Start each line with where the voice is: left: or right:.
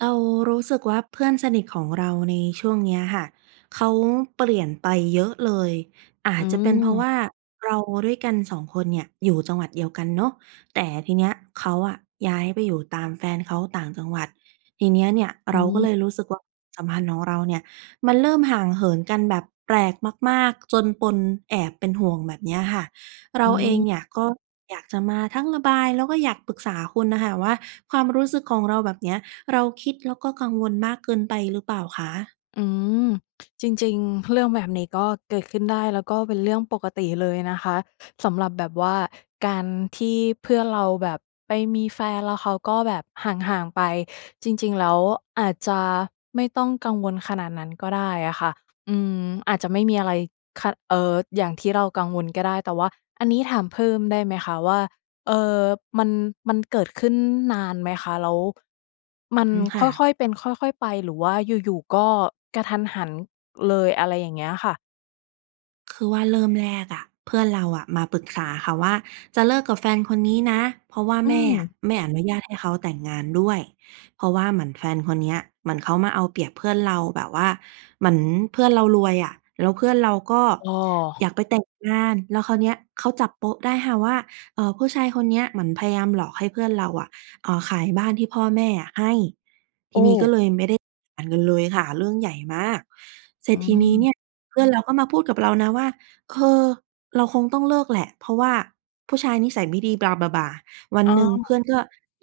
right: เรารู้สึกว่าเพื่อนสนิทของเราในช่วงเนี้ยค่ะ เขาเปลี่ยนไปเยอะเลย อา
left: อ
right: จจะเป็นเพราะว
left: ืม
right: ่าเราด้วยกัน 2 คนเนี่ยอยู่จังหวัดเดียวกันเนาะ แต่ทีเนี้ยเขาอะย้ายไปอยู่ตามแฟนเขาต่างจังหวัด ทีนี้เนี่ย
left: อ
right: เราก็
left: ื
right: เ
left: ม
right: ลยรู้สึก ว สัมพันธ์ของเราเนี่ยมันเริ่มห่างเหินกันแบบแปลกมาก ๆ จนปนแอบเป็นห่วง แบบเนี้ยค่ะ เร
left: อ
right: าเอง
left: ืม
right: เนี่ยก็อยากจะมาทั้งระบาย แล้วก็อยากปรึกษาคุณอะค่ะว่า ความรู้สึกของเราแบบเนี้ย เราคิดแล้วก็กังวลมากเกินไปหรือเปล่าคะ?
left: อืม จริง ๆ เรื่องแบบนี้ก็เกิดขึ้นได้ แล้วก็เป็นเรื่องปกติเลยนะคะ สำหรับแบบว่าการที่เพื่อนเราแบบไปมีแฟน แล้วเขาก็แบบห่าง ๆ ไป จริง ๆ แล้วอาจจะไม่ต้องกังวลขนาดนั้นก็ได้อะค่ะ อืม อาจจะไม่มีอะไรขะ เอ่อ อย่างที่เรากังวลก็ได้ แต่ว่าอันนี้ถามเพิ่มได้ไหมคะว่า เอ่อ มัน มันเกิดขึ้นนานไหมคะ? แล้ว ม
right: อ
left: ัน
right: อืม ค
left: ค
right: ่ะ
left: ่อย ๆ เป็น ค่อย ๆ ไป หรือว่าอยู่ ๆ ก็กะทันหันเลย อะไรอย่างเงี้ยค่ะ?
right: คือว่าเริ่มแรกอะ เพื่อนเราอะ มาปรึกษาค่ะว่าจะเลิกกับแฟนคนนี้นะ เพราะว่า
left: อื
right: แม่อะ
left: ม
right: ไม่อนุญาตให้เขาแต่งงานด้วย เพราะว่าเหมือนแฟนคนเนี้ย เหมือนเขามาเอาเปรียบเพื่อนเรา แบบว่าเหมือนเพื่อนเรารวยอะ แล้วเพื่อนเราก็
left: อ๋อ
right: อยากไปแต่งงาน แล้วคราวเนี้ยเขาจับโป๊ะได้ค่ะว่า เอ่อ ผู้ชายคนเนี้ยเหมือนพยายามหลอกให้เพื่อนเราอะ เอ่อ ขายบ้านที่พ่อแม่อะให้
left: โอ้
right: ทีนี้ก็เลยไม่ได้ [unintelligible] กันเลยค่ะ เรื่องใหญ่มาก เสร
left: อ
right: ็
left: ื
right: จทีนี้เ
left: ม
right: นี่ยเพื่อนเราก็มาพูดกับเรานะว่า "เออ เราคงต้องเลิกแหละเพราะว่าผู้ชายนิสัยไม่ดี Blah Blah Blah" วัน
left: อ๋
right: หนึ่งเพื
left: อ
right: ่อนก็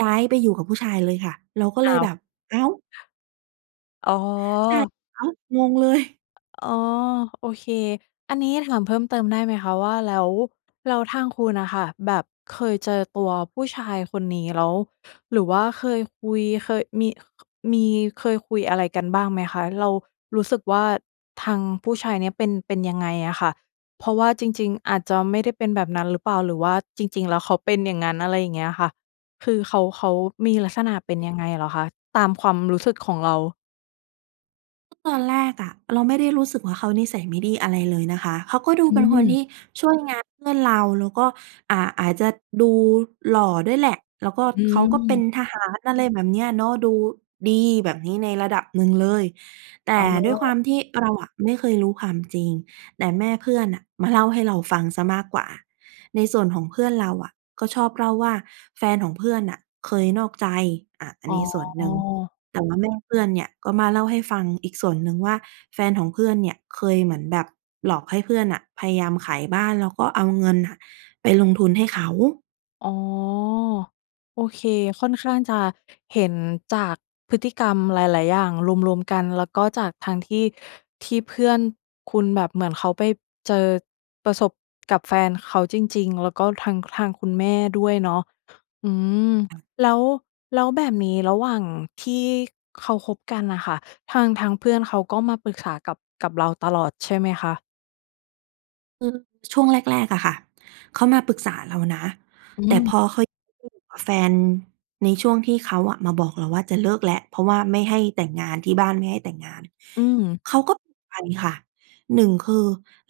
right: ย้ายไปอยู่กับผู้ชายเลยค่ะ เราก็เ
left: อ
right: ล
left: ้
right: ย
left: าว
right: แบบ "อ้าว!"
left: อ๋อ
right: ใช่ อ้าว! งงเลย
left: อ อ๋อ โอเค อันนี้ถามเพิ่มเติมได้ไหมคะว่า แล้ว แล้วทางคุณอะค่ะ แบบเคยเจอตัวผู้ชายคนนี้แล้ว หรือว่าเคยคุย เคยมี มี เคยคุยอะไรกันบ้างไหมคะ เรารู้สึกว่าทางผู้ชายเนี่ยเป็น เป็นยังไงอะค่ะ เพราะว่าจริง ๆ อาจจะไม่ได้เป็นแบบนั้นหรือเปล่า หรือว่าจริง ๆ แล้วเขาเป็นอย่างนั้น อะไรอย่างเงี้ยค่ะ คือเขา เขามีลักษณะเป็นยังไงเหรอคะ? ตามความรู้สึกของเรา
right: ก็ตอนแรกอะเราไม่ได้รู้สึกว่าเขานิสัยไม่ดีอะไรเลยนะคะ เขาก็ดู
left: อ
right: เป็นคนท
left: ืม
right: ี่ช่วยงานเพื่อนเรา แล้วก็ อ่า อาจจะดูหล่อด้วยแหละ แล้วก็
left: อ
right: เขาก็เป็น
left: ืม
right: ทหาร อะไรแบบเนี้ยเนาะ ดูดีแบบนี้ในระดับหนึ่งเลย แต
left: อ อ
right: ่
left: ๋อ
right: ด้วยความที่เราอะไม่เคยรู้ความจริง แต่แม่เพื่อนน่ะมาเล่าให้เราฟังเสียมากกว่า ในส่วนของเพื่อนเราอะ ก็ชอบเล่าว่าแฟนของเพื่อนน่ะเคยนอกใจ อา อัน
left: อ๋
right: นี้ส่วนหนึ่ง
left: อ
right: แต่ว่าแม่เพื่อนเนี่ยก็มาเล่าให้ฟังอีกส่วนหนึ่งว่า แฟนของเพื่อนเนี่ยเคยเหมือน แบบหลอกให้เพื่อนน่ะพยายามขายบ้านแล้วก็เอาเงินอะไปลงทุนให้เขา
left: อ๋อ โอเค ค่อนข้างจะเห็นจากพฤติกรรมหลาย ๆ อย่าง รวม ๆ กัน แล้วก็จากทางที่ ที่เพื่อนคุณแบบเหมือนเขาไปเจอ ประสบกับแฟนเขาจริง ๆ แล้วก็ทั้งทางคุณแม่ด้วยเนาะ อืม แล้ว แล้วแบบนี้ระหว่างที่เขาคบกันน่ะค่ะ ทาง ทางเพื่อนเขาก็มาปรึกษากับ กับเราตลอด ใช่ไหมคะ?
right: คือช่วงแรก ๆ อะค่ะ เขามาปรึกษาเรานะ
left: อ
right: แ
left: ื
right: ต่พ
left: ม
right: อเขา อยู่กับแฟน ในช่วงที่เขาอะมาบอกเราว่าจะเลิกแล้ว เพราะว่าไม่ให้แต่งงาน ที่บ้านไม่ให้แต่งงาน
left: อืม
right: เขาก็ ไปค่ะ 1 คือ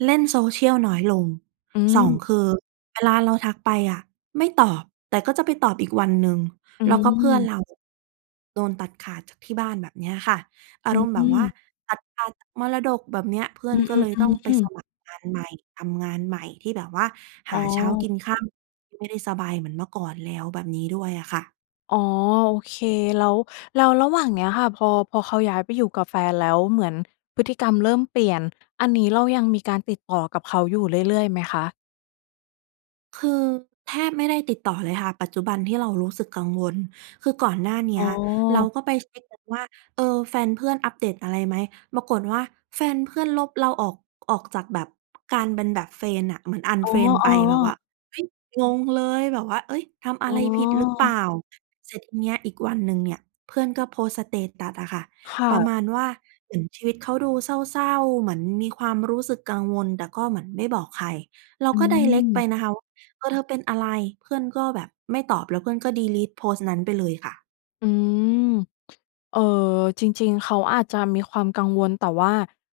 right: เล่น Social น้อยลง
left: อื
right: 2
left: ม
right: คือเวลาเราทักไปอะไม่ตอบ แต่ก็จะไปตอบอีกวันหนึ่ง
left: อื
right: แล้วก็เพื่อน
left: ม
right: เรา โดนตัดขาดจากที่บ้าน แบบเนี้ยค่ะ อา
left: อื
right: รมณ์แบบว่า
left: ม
right: ตัดขาดจากมรดก แบบเนี้ย เพื่อ
left: อ
right: น
left: ื
right: ก็เล
left: อ ๆ
right: ยต้อง
left: ๆ
right: ไป
left: อื
right: ส
left: ม
right: มัครงานใหม่ ทำงานใหม่ ที่แบบว่า
left: อ
right: ห
left: ๋
right: า
left: อ
right: เช้ากินค่ำ ที่ไม่ได้สบายเหมือนเมื่อก่อนแล้ว แบบนี้ด้วยอะค่ะ
left: อ๋อ โอเค แล้ว แล้วระหว่างเนี้ยค่ะ พอ พอเขาย้ายไปอยู่กับแฟนแล้ว เหมือนพฤติกรรมเริ่มเปลี่ยน อันนี้เรายังมีการติดต่อกับเขาอยู่ เรื่อย ๆ ไหมคะ?
right: คือแทบไม่ได้ติดต่อเลยค่ะ ปัจจุบันที่เรารู้สึกกังวล คือก่อนหน้าเนี
left: อ
right: ้
left: ๋
right: ย
left: อ
right: เราก็ไปเช็กกันว่า เออ แฟนเพื่อนอัปเดตอะไรไหม ปรากฏว่าแฟนเพื่อนลบเราออก ออกจากแบบ การเป็นแบบ เฟรนด์ อะ เหมือน
left: อ๋อ
right: unfriend ไปแบบว่
left: ๆ
right: า เฮ้ย งงเลยแบบว่า "เอ๊ย ทำอะ
left: อ๋
right: ไรผิดรึเปล่า?"
left: อ
right: เสร็จทีเนี้ย อีกวันหนึ่งเนี่ย เพื่อนก็โพสต์ สเตตัส อะค่ะ
left: ค่
right: ประ
left: ะ
right: มาณว่าเหมือนชีวิตเขาดูเศร้า ๆ เหมือนมีความรู้สึกกังวล แต่ก็เหมือนไม่บอกใคร เรา
left: อื
right: ก็ direct ไป
left: ม
right: นะคะว่า เออ "เธอเป็นอะไร?" เพื่อนก็แบบไม่ตอบ แล้วเพื่อนก็ ดีลีต โพสต์นั้นไปเลยค่ะ
left: อืม เอ่อ จริง ๆ เขาอาจจะมีความกังวล แต่ว่า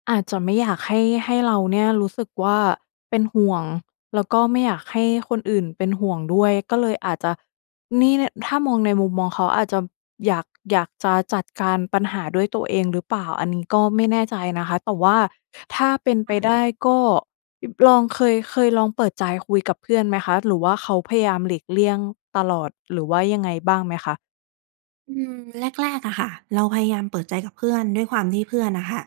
left: อาจจะไม่อยากให้ ให้เราเนี่ยรู้สึกว่าเป็นห่วง แล้วก็ไม่อยากให้คนอื่นเป็นห่วงด้วย ก็เลยอาจจะ นี่ ล ถ้ามองในมุมมองเขาอาจจะอยาก อยากจะจัดการปัญหาด้วยตัวเองหรือเปล่า อันนี้ก็ไม่แน่ใจนะคะ แต่ว่าถ้าเป็นไ
right: ค
left: ป
right: ่ะ
left: ได้ก็ ย ลอง เคย เคยลองเปิดใจคุยกับเพื่อนไหมคะ? หรือว่าเขาพยายามหลีกเลี่ยงตลอด? หรือว่ายังไงบ้างไหมคะ?
right: อืม แรก ๆ อะค่ะ เราพยายามเปิดใจกับเพื่อน ด้วยความที่เพื่อนอะค่ะ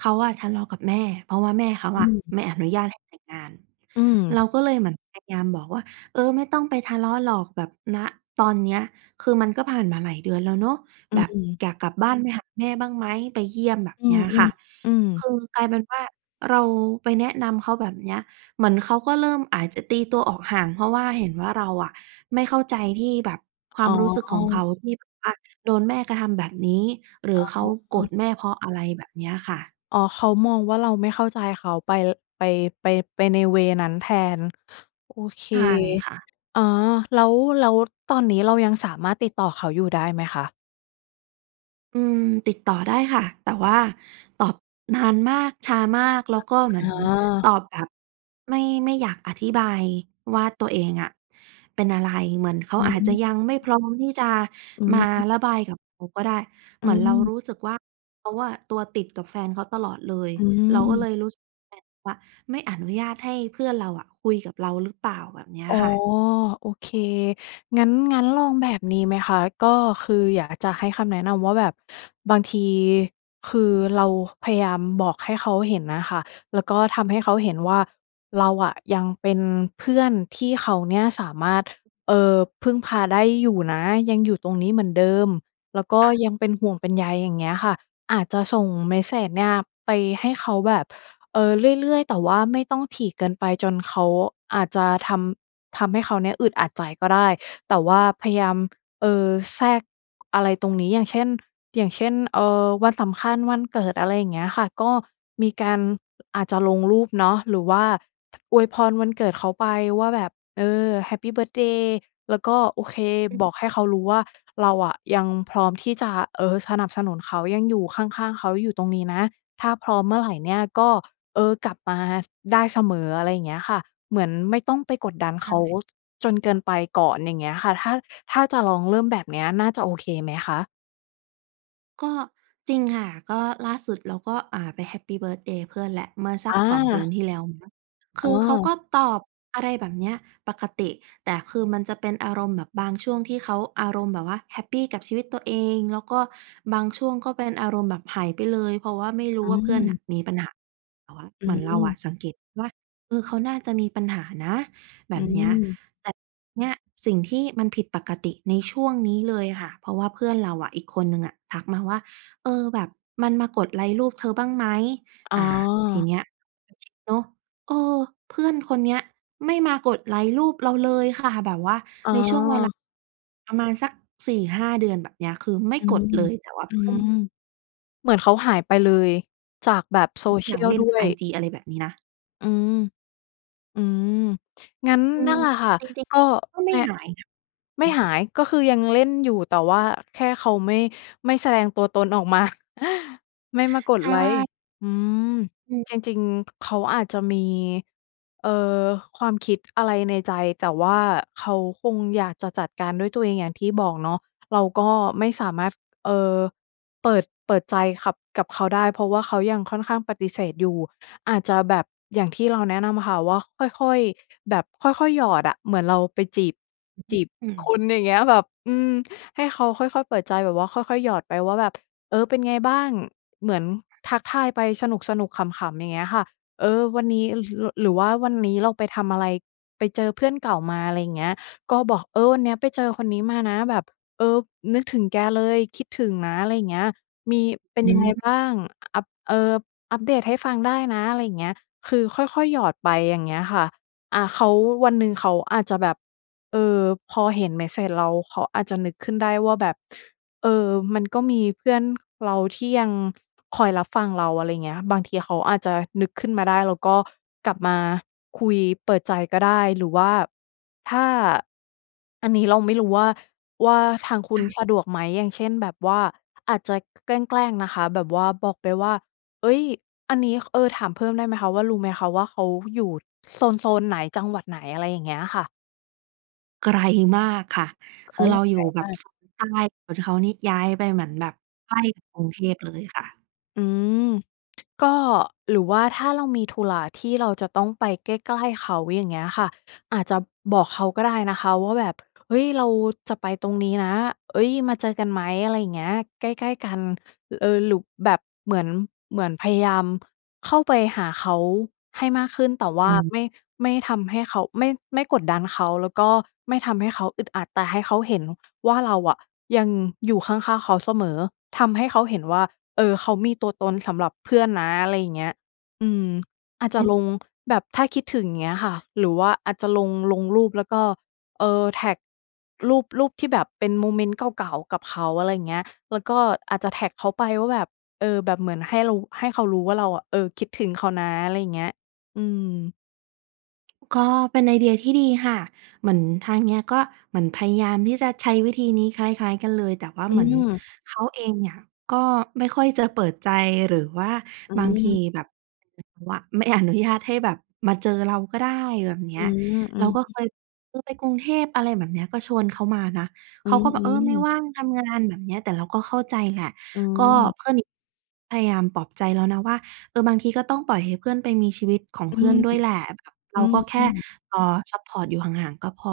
right: เขาอะทะเลาะกับแม่ เพราะว่าแม่เขา
left: อ
right: อะ
left: ืม
right: ไม่อนุญาตให้แต่งงาน
left: อื
right: เรา
left: ม
right: ก็เลยเหมือนพยายามบอกว่า เออ ไม่ต้องไปทะเลาะหรอก แบบ ณ ตอนเนี้ย คือมันก็ผ่านมาหลายเดือนแล้วเนาะ
left: อื
right: แบบ
left: ม
right: "อยากกลับบ้านไปหาแม่บ้างไหม? ไปเยี่ยม" แบบ
left: อื
right: เนี้
left: ม
right: ยค่ะ
left: ๆ อื
right: ค
left: ม
right: ือกลายเป็นว่า เราไปแนะนำเขาแบบเนี้ย เหมือนเขาก็เริ่มอาจจะตีตัวออกห่าง เพราะว่าเห็นว่าเราอะ ไม่เข้าใจที่แบบ ควา
left: อ๋
right: มรู้สึกของเขา
left: อ
right: ที่แบบว่าโดนแม่กระทำแบบนี้ หรือ
left: อ
right: เขาโกร
left: ๋
right: ธ
left: อ
right: แม่ เพราะอะไร? แบบเนี้ยค่ะ
left: อ๋อ เขามองว่าเราไม่เข้าใจเขาไป ร ไป ไป ไปใน เวย์ นั้นแทน โอเค
right: ใช่ค่ะ
left: อา แล้ว แล้วตอนนี้เรายังสามารถติดต่อเขาอยู่ได้ไหมคะ?
right: อืม ติดต่อได้ค่ะ แต่ว่าตอบนานมาก ช้ามาก แล้วก็เหมื
left: อ
right: อ
left: ๋
right: น
left: อ
right: ตอบแบบไม่ ไม่อยากอธิบายว่าตัวเองอะเป็นอะไร เหมือนเขา
left: อื
right: อาจจะยัง
left: ม
right: ไม่พร้อมที่จะ
left: อ
right: มา
left: ืม
right: ระบายกับเราก็ได้ เ
left: อ
right: ห
left: ื
right: มือนเราร
left: ม
right: ู้สึกว่าเขาอะตัวติดกับแฟนเขาตลอดเลย
left: อ
right: เราก็เ
left: ื
right: ล
left: ม
right: ยรู้สึกเหมือนแฟนเขาอะไม่อนุญาตให้เพื่อนเราอะคุยกับเราหรือเปล่า แบบนี้
left: อ๋อ
right: ค่ะ?
left: โอเค งั้น งั้นลองแบบนี้ไหมคะ ก็คืออยากจะให้คำแนะนำว่า แบบบางทีคือเราพยายามบอกให้เขาเห็นน่ะค่ะ แล้วก็ทำให้เขาเห็นว่าเราอะยังเป็นเพื่อนที่เขาเนี่ยสามารถ เอ่อ พึ่งพาได้อยู่นะ ยังอยู่ตรงนี้เหมือนเดิม แล้วก็
right: ค่ะ
left: ยังเป็นห่วงเป็นใย อย่างเงี้ยค่ะ อาจจะส่งเมสเซจเนี่ยไปให้เขาแบบ เอ่อ เรื่อย ๆ แต่ว่าไม่ต้องถี่เกินไปจนเขา อาจจะทำ ทำให้เขาเนี่ยอึดอัดใจก็ได้ แต่ว่าพยายาม เออ แทรก อะไรตรงนี้ อย่างเช่น อย่างเช่น เออ วันสำคัญ วันเกิด อะไรอย่างเงี้ยค่ะ ก็มีการ อาจจะลงรูปเนาะ หรือว่า อวยพรวันเกิดเขาไปว่าแบบ เออ แฮปปีเบิร์ท์เดย์ แล้วก็ โอเค
right: อืม
left: บอกให้เขารู้ว่า เราอะยังพร้อมที่จะ เอ่อ สนับสนุนเขา ยังอยู่ข้าง ๆ เขาอยู่ตรงนี้นะ ถ้าพร้อมเมื่อไรเนี่ยก็ เออ กลับมาได้เสมอ อะไรอย่างเงี้ยค่ะ เหมือนไม่ต้องไปกดดัน
right: ใช
left: เขา
right: ่
left: จนเกินไปก่อน อย่างเงี้ยค่ะ ถ้า ถ้าจะลองเริ่มแบบเนี้ยน่าจะโอเคไหมคะ?
right: ก็จริงค่ะ ก็ล่าสุดเราก็ อ่า ไปแฮปปีเบิร์ทเดย์เพื่อนแหละ เมื่อสัก 2 เดือ
left: อ
right: น
left: า
right: ที่แล้วมั้ง ค
left: อ
right: ื
left: ๋
right: อเขา
left: อ
right: ก็ตอบ อะไรแบบเนี้ย ปกติ แต่คือมันจะเป็นอารมณ์แบบบางช่วงที่เขาอารมณ์แบบว่าแฮปปีกับชีวิตตัวเอง แล้วก็บางช่วงก็เป็นอารมณ์แบบหายไปเลย เพราะว่าไม่รู้
left: อื
right: ว่าเพื่อนน
left: ม
right: ่ะมีปัญหา แต่ว่า
left: อ
right: เหมือนเราอะ
left: ืม
right: สังเกตว่า เออ เขาน่าจะมีปัญหานะ แบ
left: อื
right: บเนี้ย
left: ม
right: แต่เนี่ยสิ่งที่มันผิดปกติในช่วงนี้เลยอะค่ะ เพราะว่าเพื่อนเราอะอีกคนหนึ่งอะ ทักมาว่า "เออ แบบมันมากดไลก์รูปเธอบ้างไหม?"
left: อ๋
right: อ
left: อ
right: ่า ทีเนี้ย เออ จริงเนาะ เออ เพื่อนคนเนี้ยไม่มากดไลก์รูปเราเลยค่ะ แบบว่า
left: อ๋
right: ใน
left: อ
right: ช่วงเวลา ประมาณสัก 4-5 เดือน แบบเนี้ย คือไม่
left: อื
right: ก
left: ม
right: ดเลย แต่ว่า
left: อื
right: เพื่อน
left: ม เหมือนเขาหายไปเลยจากแบบ
right: นาง
left: social
right: เล่
left: ด
right: น
left: ้ว
right: ไอ
left: ย
right: จี อะไรแบบนี้นะ
left: อืม อืม งั้น
right: อื
left: นั
right: ม
left: ่นแหละค่ะ
right: จริง
left: ก็
right: ๆ ก็ไม
left: เ
right: ่
left: นี่ย
right: หายนะ อื
left: ไม่
right: ม
left: หาย ก็คือยังเล่นอยู่ แต่ว่าแค่เขาไม่ ไม่แสดงตัวตนออกมา ไม่มาก
right: ใ
left: ด
right: ช
left: ไลก์
right: ่
left: อืม
right: อืม
left: จริง ๆ เขาอาจจะมี เอ่อ ความคิด อะไรในใจ แต่ว่าเขาคงอยากจะจัดการด้วยตัวเอง อย่างที่บอกเนาะ เราก็ไม่สามารถ เอ่อ เปิด เปิดใจขับ กับเขาได้ เพราะว่าเขายังค่อนข้างปฏิเสธอยู่ อาจจะแบบ อย่างที่เราแนะนำค่ะว่า ค่อย ๆ แบบค่อย ๆ หยอดอะ เหมือนเราไปจีบ
right: อือฮ
left: จ
right: ึ
left: ีบ
right: อื
left: ค
right: ม
left: ุณ อย่างเงี้ย แบบ อืม ให้เขาค่อย ๆ เปิดใจ แบบว่าค่อย ๆ หยอดไปว่าแบบ "เออ เป็นไงบ้าง?" เหมือนทักทายไปสนุก ๆ ขำ ๆ อย่างเงี้ยค่ะ เออ วันนี้ ร หรือ หรือว่าวันนี้เราไปทำอะไร ไปเจอเพื่อนเก่ามา อะไรอย่างเงี้ย ก็บอก "เออ วันเนี้ยไปเจอคนนี้มานะ แบบ เออ นึกถึงแกเลย คิดถึงนะ" อะไรอย่างเงี้ย "มี เป็น
right: อ
left: ยังไง
right: ืม
left: บ้าง? อ อัป เอ่อ อัปเดตให้ฟังได้นะ" อะไรอย่างเงี้ย คือค่อย ๆ หยอดไป อย่างเงี้ยค่ะ อา เขา วันหนึ่งเขาอาจจะแบบ เออ พอเห็นเมสเซจเรา เขาอาจจะนึกขึ้นได้ว่าแบบ เออ มันก็มีเพื่อน เราที่ยังคอยรับฟังเรา อะไรอย่างเงี้ยค่ะ บางทีเขาอาจจะนึกขึ้นมาได้ แล้วก็กลับมาคุยเปิดใจก็ได้ หรือว่า ถ้า อันนี้เราไม่รู้ว่า ว่าทางคุ
right: ค
left: ณ
right: ่ะ
left: สะดวกไหม อย่างเช่น แบบว่าอาจจะ แกล้ง ๆ นะคะแบบว่า บอกไปว่า "เอ๊ย! อันนี้" เออ ถามเพิ่มได้ไหมคะว่า รู้ไหมคะ ว่าเขาอยู่โซน ๆ ไหน จังหวัดไหน? อะไรอย่างเงี้ยค่ะ
right: ไกล มากค่ะ ค
left: อ
right: ื
left: ้า
right: อ
left: ว
right: เราอย
left: ไก
right: ู
left: ล
right: ่แบ
left: ม
right: บ
left: าก
right: โซนใต้ ส่วนเขานี่ย้ายไปเหมือนแบบใกล้กับกรุงเทพเลยค่ะ
left: อืม ก็ หรือว่าถ้าเรามีธุระที่เราจะต้องไปใกล้ ๆ เขา อย่างเงี้ยค่ะ อาจจะบอกเขาก็ได้นะคะว่าแบบ "เฮ้ย เราจะไปตรงนี้นะ เอ๊ย มาเจอกันไหม?" อะไรอย่างเงี้ย "ใกล้ ๆ กัน" ล เอ่อ หรือแบบเหมือน เหมือนพยายามเข้าไปหาเขาให้มากขึ้น แต่ว
right: อ
left: ่า
right: ืม
left: ไม่ ไม่ทำให้เขา ไม่ ไม่กดดันเขา แล้วก็ไม่ทำให้เขาอึดอัด แต่ให้เขาเห็นว่าเราอะยังอยู่ข้าง ๆ เขาเสมอ ทำให้เขาเห็นว่า เอ่อ เขามีตัวตนสำหรับเพื่อนนะ อะไรอย่างเงี้ย อืม อาจจ
right: อ
left: ะ
right: ืม
left: ลง แบบถ้าคิดถึง อย่างเงี้ยค่ะ หรือว่าอาจจะลง ลงรูปแล้วก็ เอ่อ แท็กรูป รูปที่แบบเป็นโมเมนต์เก่า ๆ กับเขา อะไรอย่างเงี้ย แล้วก็อาจจะแท็กเขาไปว่าแบบ เอ่อ แบบเหมือนให้เรา ให้เขารู้ว่าเราอะ เอ่อ คิดถึงเขานะ อะไรอย่างเงี้ย อืม
right: ก็เป็นไอเดียที่ดีค่ะ เหมือนทางเนี้ยก็เหมือนพยายามที่จะใช้วิธีนี้คล้าย ๆ กันเลย แต่ว่า
left: อื
right: เหมือน
left: ม
right: เขาเองเนี่ย ก็ไม่ค่อยจะเปิดใจ หรือว่า
left: อ
right: บางที
left: ืม
right: แบบ ว ไม่อนุญาตให้แบบมาเจอเราก็ได้ แบบเนี
left: อ
right: ้
left: ื
right: ย
left: ม อื
right: เรา
left: อ
right: ก็
left: ฮ
right: เ
left: ึ
right: คย เคยไปกรุงเทพ อะไรแบบเนี้ย ก็ชวนเขามานะ
left: อ
right: เ
left: ื
right: ขาก็แบบ "เออ ไม่
left: ม ๆ
right: ว่างทำงาน" แบบเนี้ย แต่เราก็เข้าใจแหละ
left: อื
right: ก็
left: ม
right: เพื่อนอีก พยายามปลอบใจแล้วนะว่า "เออ บางทีก็ต้องปล่อยให้เพื่อนไปมีชีวิตของ
left: อ
right: เ
left: ื
right: พื่อน
left: ม
right: ด้วยแหละ แบบเ
left: อ
right: ราก็แค
left: ื
right: ่
left: ม ๆ
right: เอ่อ ซัปพอร์ตอยู่ห่าง ๆ ก็พอ"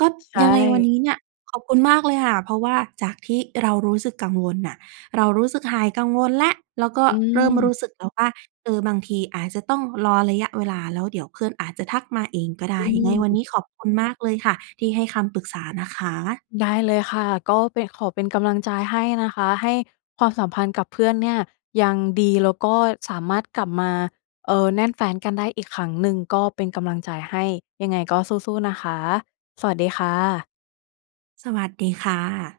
right: ก็
left: ใช
right: ยังไงวัน
left: ่
right: นี้เนี่ย ขอบคุณมากเลยค่ะ เพราะว่าจากที่เรารู้สึกกังวลน่ะ เรารู้สึกหายกังวลแล้ว แล้วก็
left: อ
right: เริ่มร
left: ืม
right: ู้สึกแล้วว่า เออ บางทีอาจจะต้องรอระยะเวลา แล้วเดี๋ยวเพื่อนอาจจะทักมาเองก็ได
left: อ
right: ้
left: ื
right: ยังไงวัน
left: ม
right: นี้ขอบคุณมากเลยค่ะ ที่ให้คำปรึกษานะคะ
left: ได้เลยค่ะ ก็เป็น ขอเป็นกำลังใจให้นะคะ ให้ ความสัมพันธ์กับเพื่อนเนี่ยยังดี แล้วก็สามารถกลับมา เอ่อ แน่นแฟ้นกันได้อีกครั้งหนึ่ง ก็เป็นกำลังใจให้ ยังไงก็สู้ ๆ นะคะ สวัสดีค่ะ
right: สวัสดีค่ะ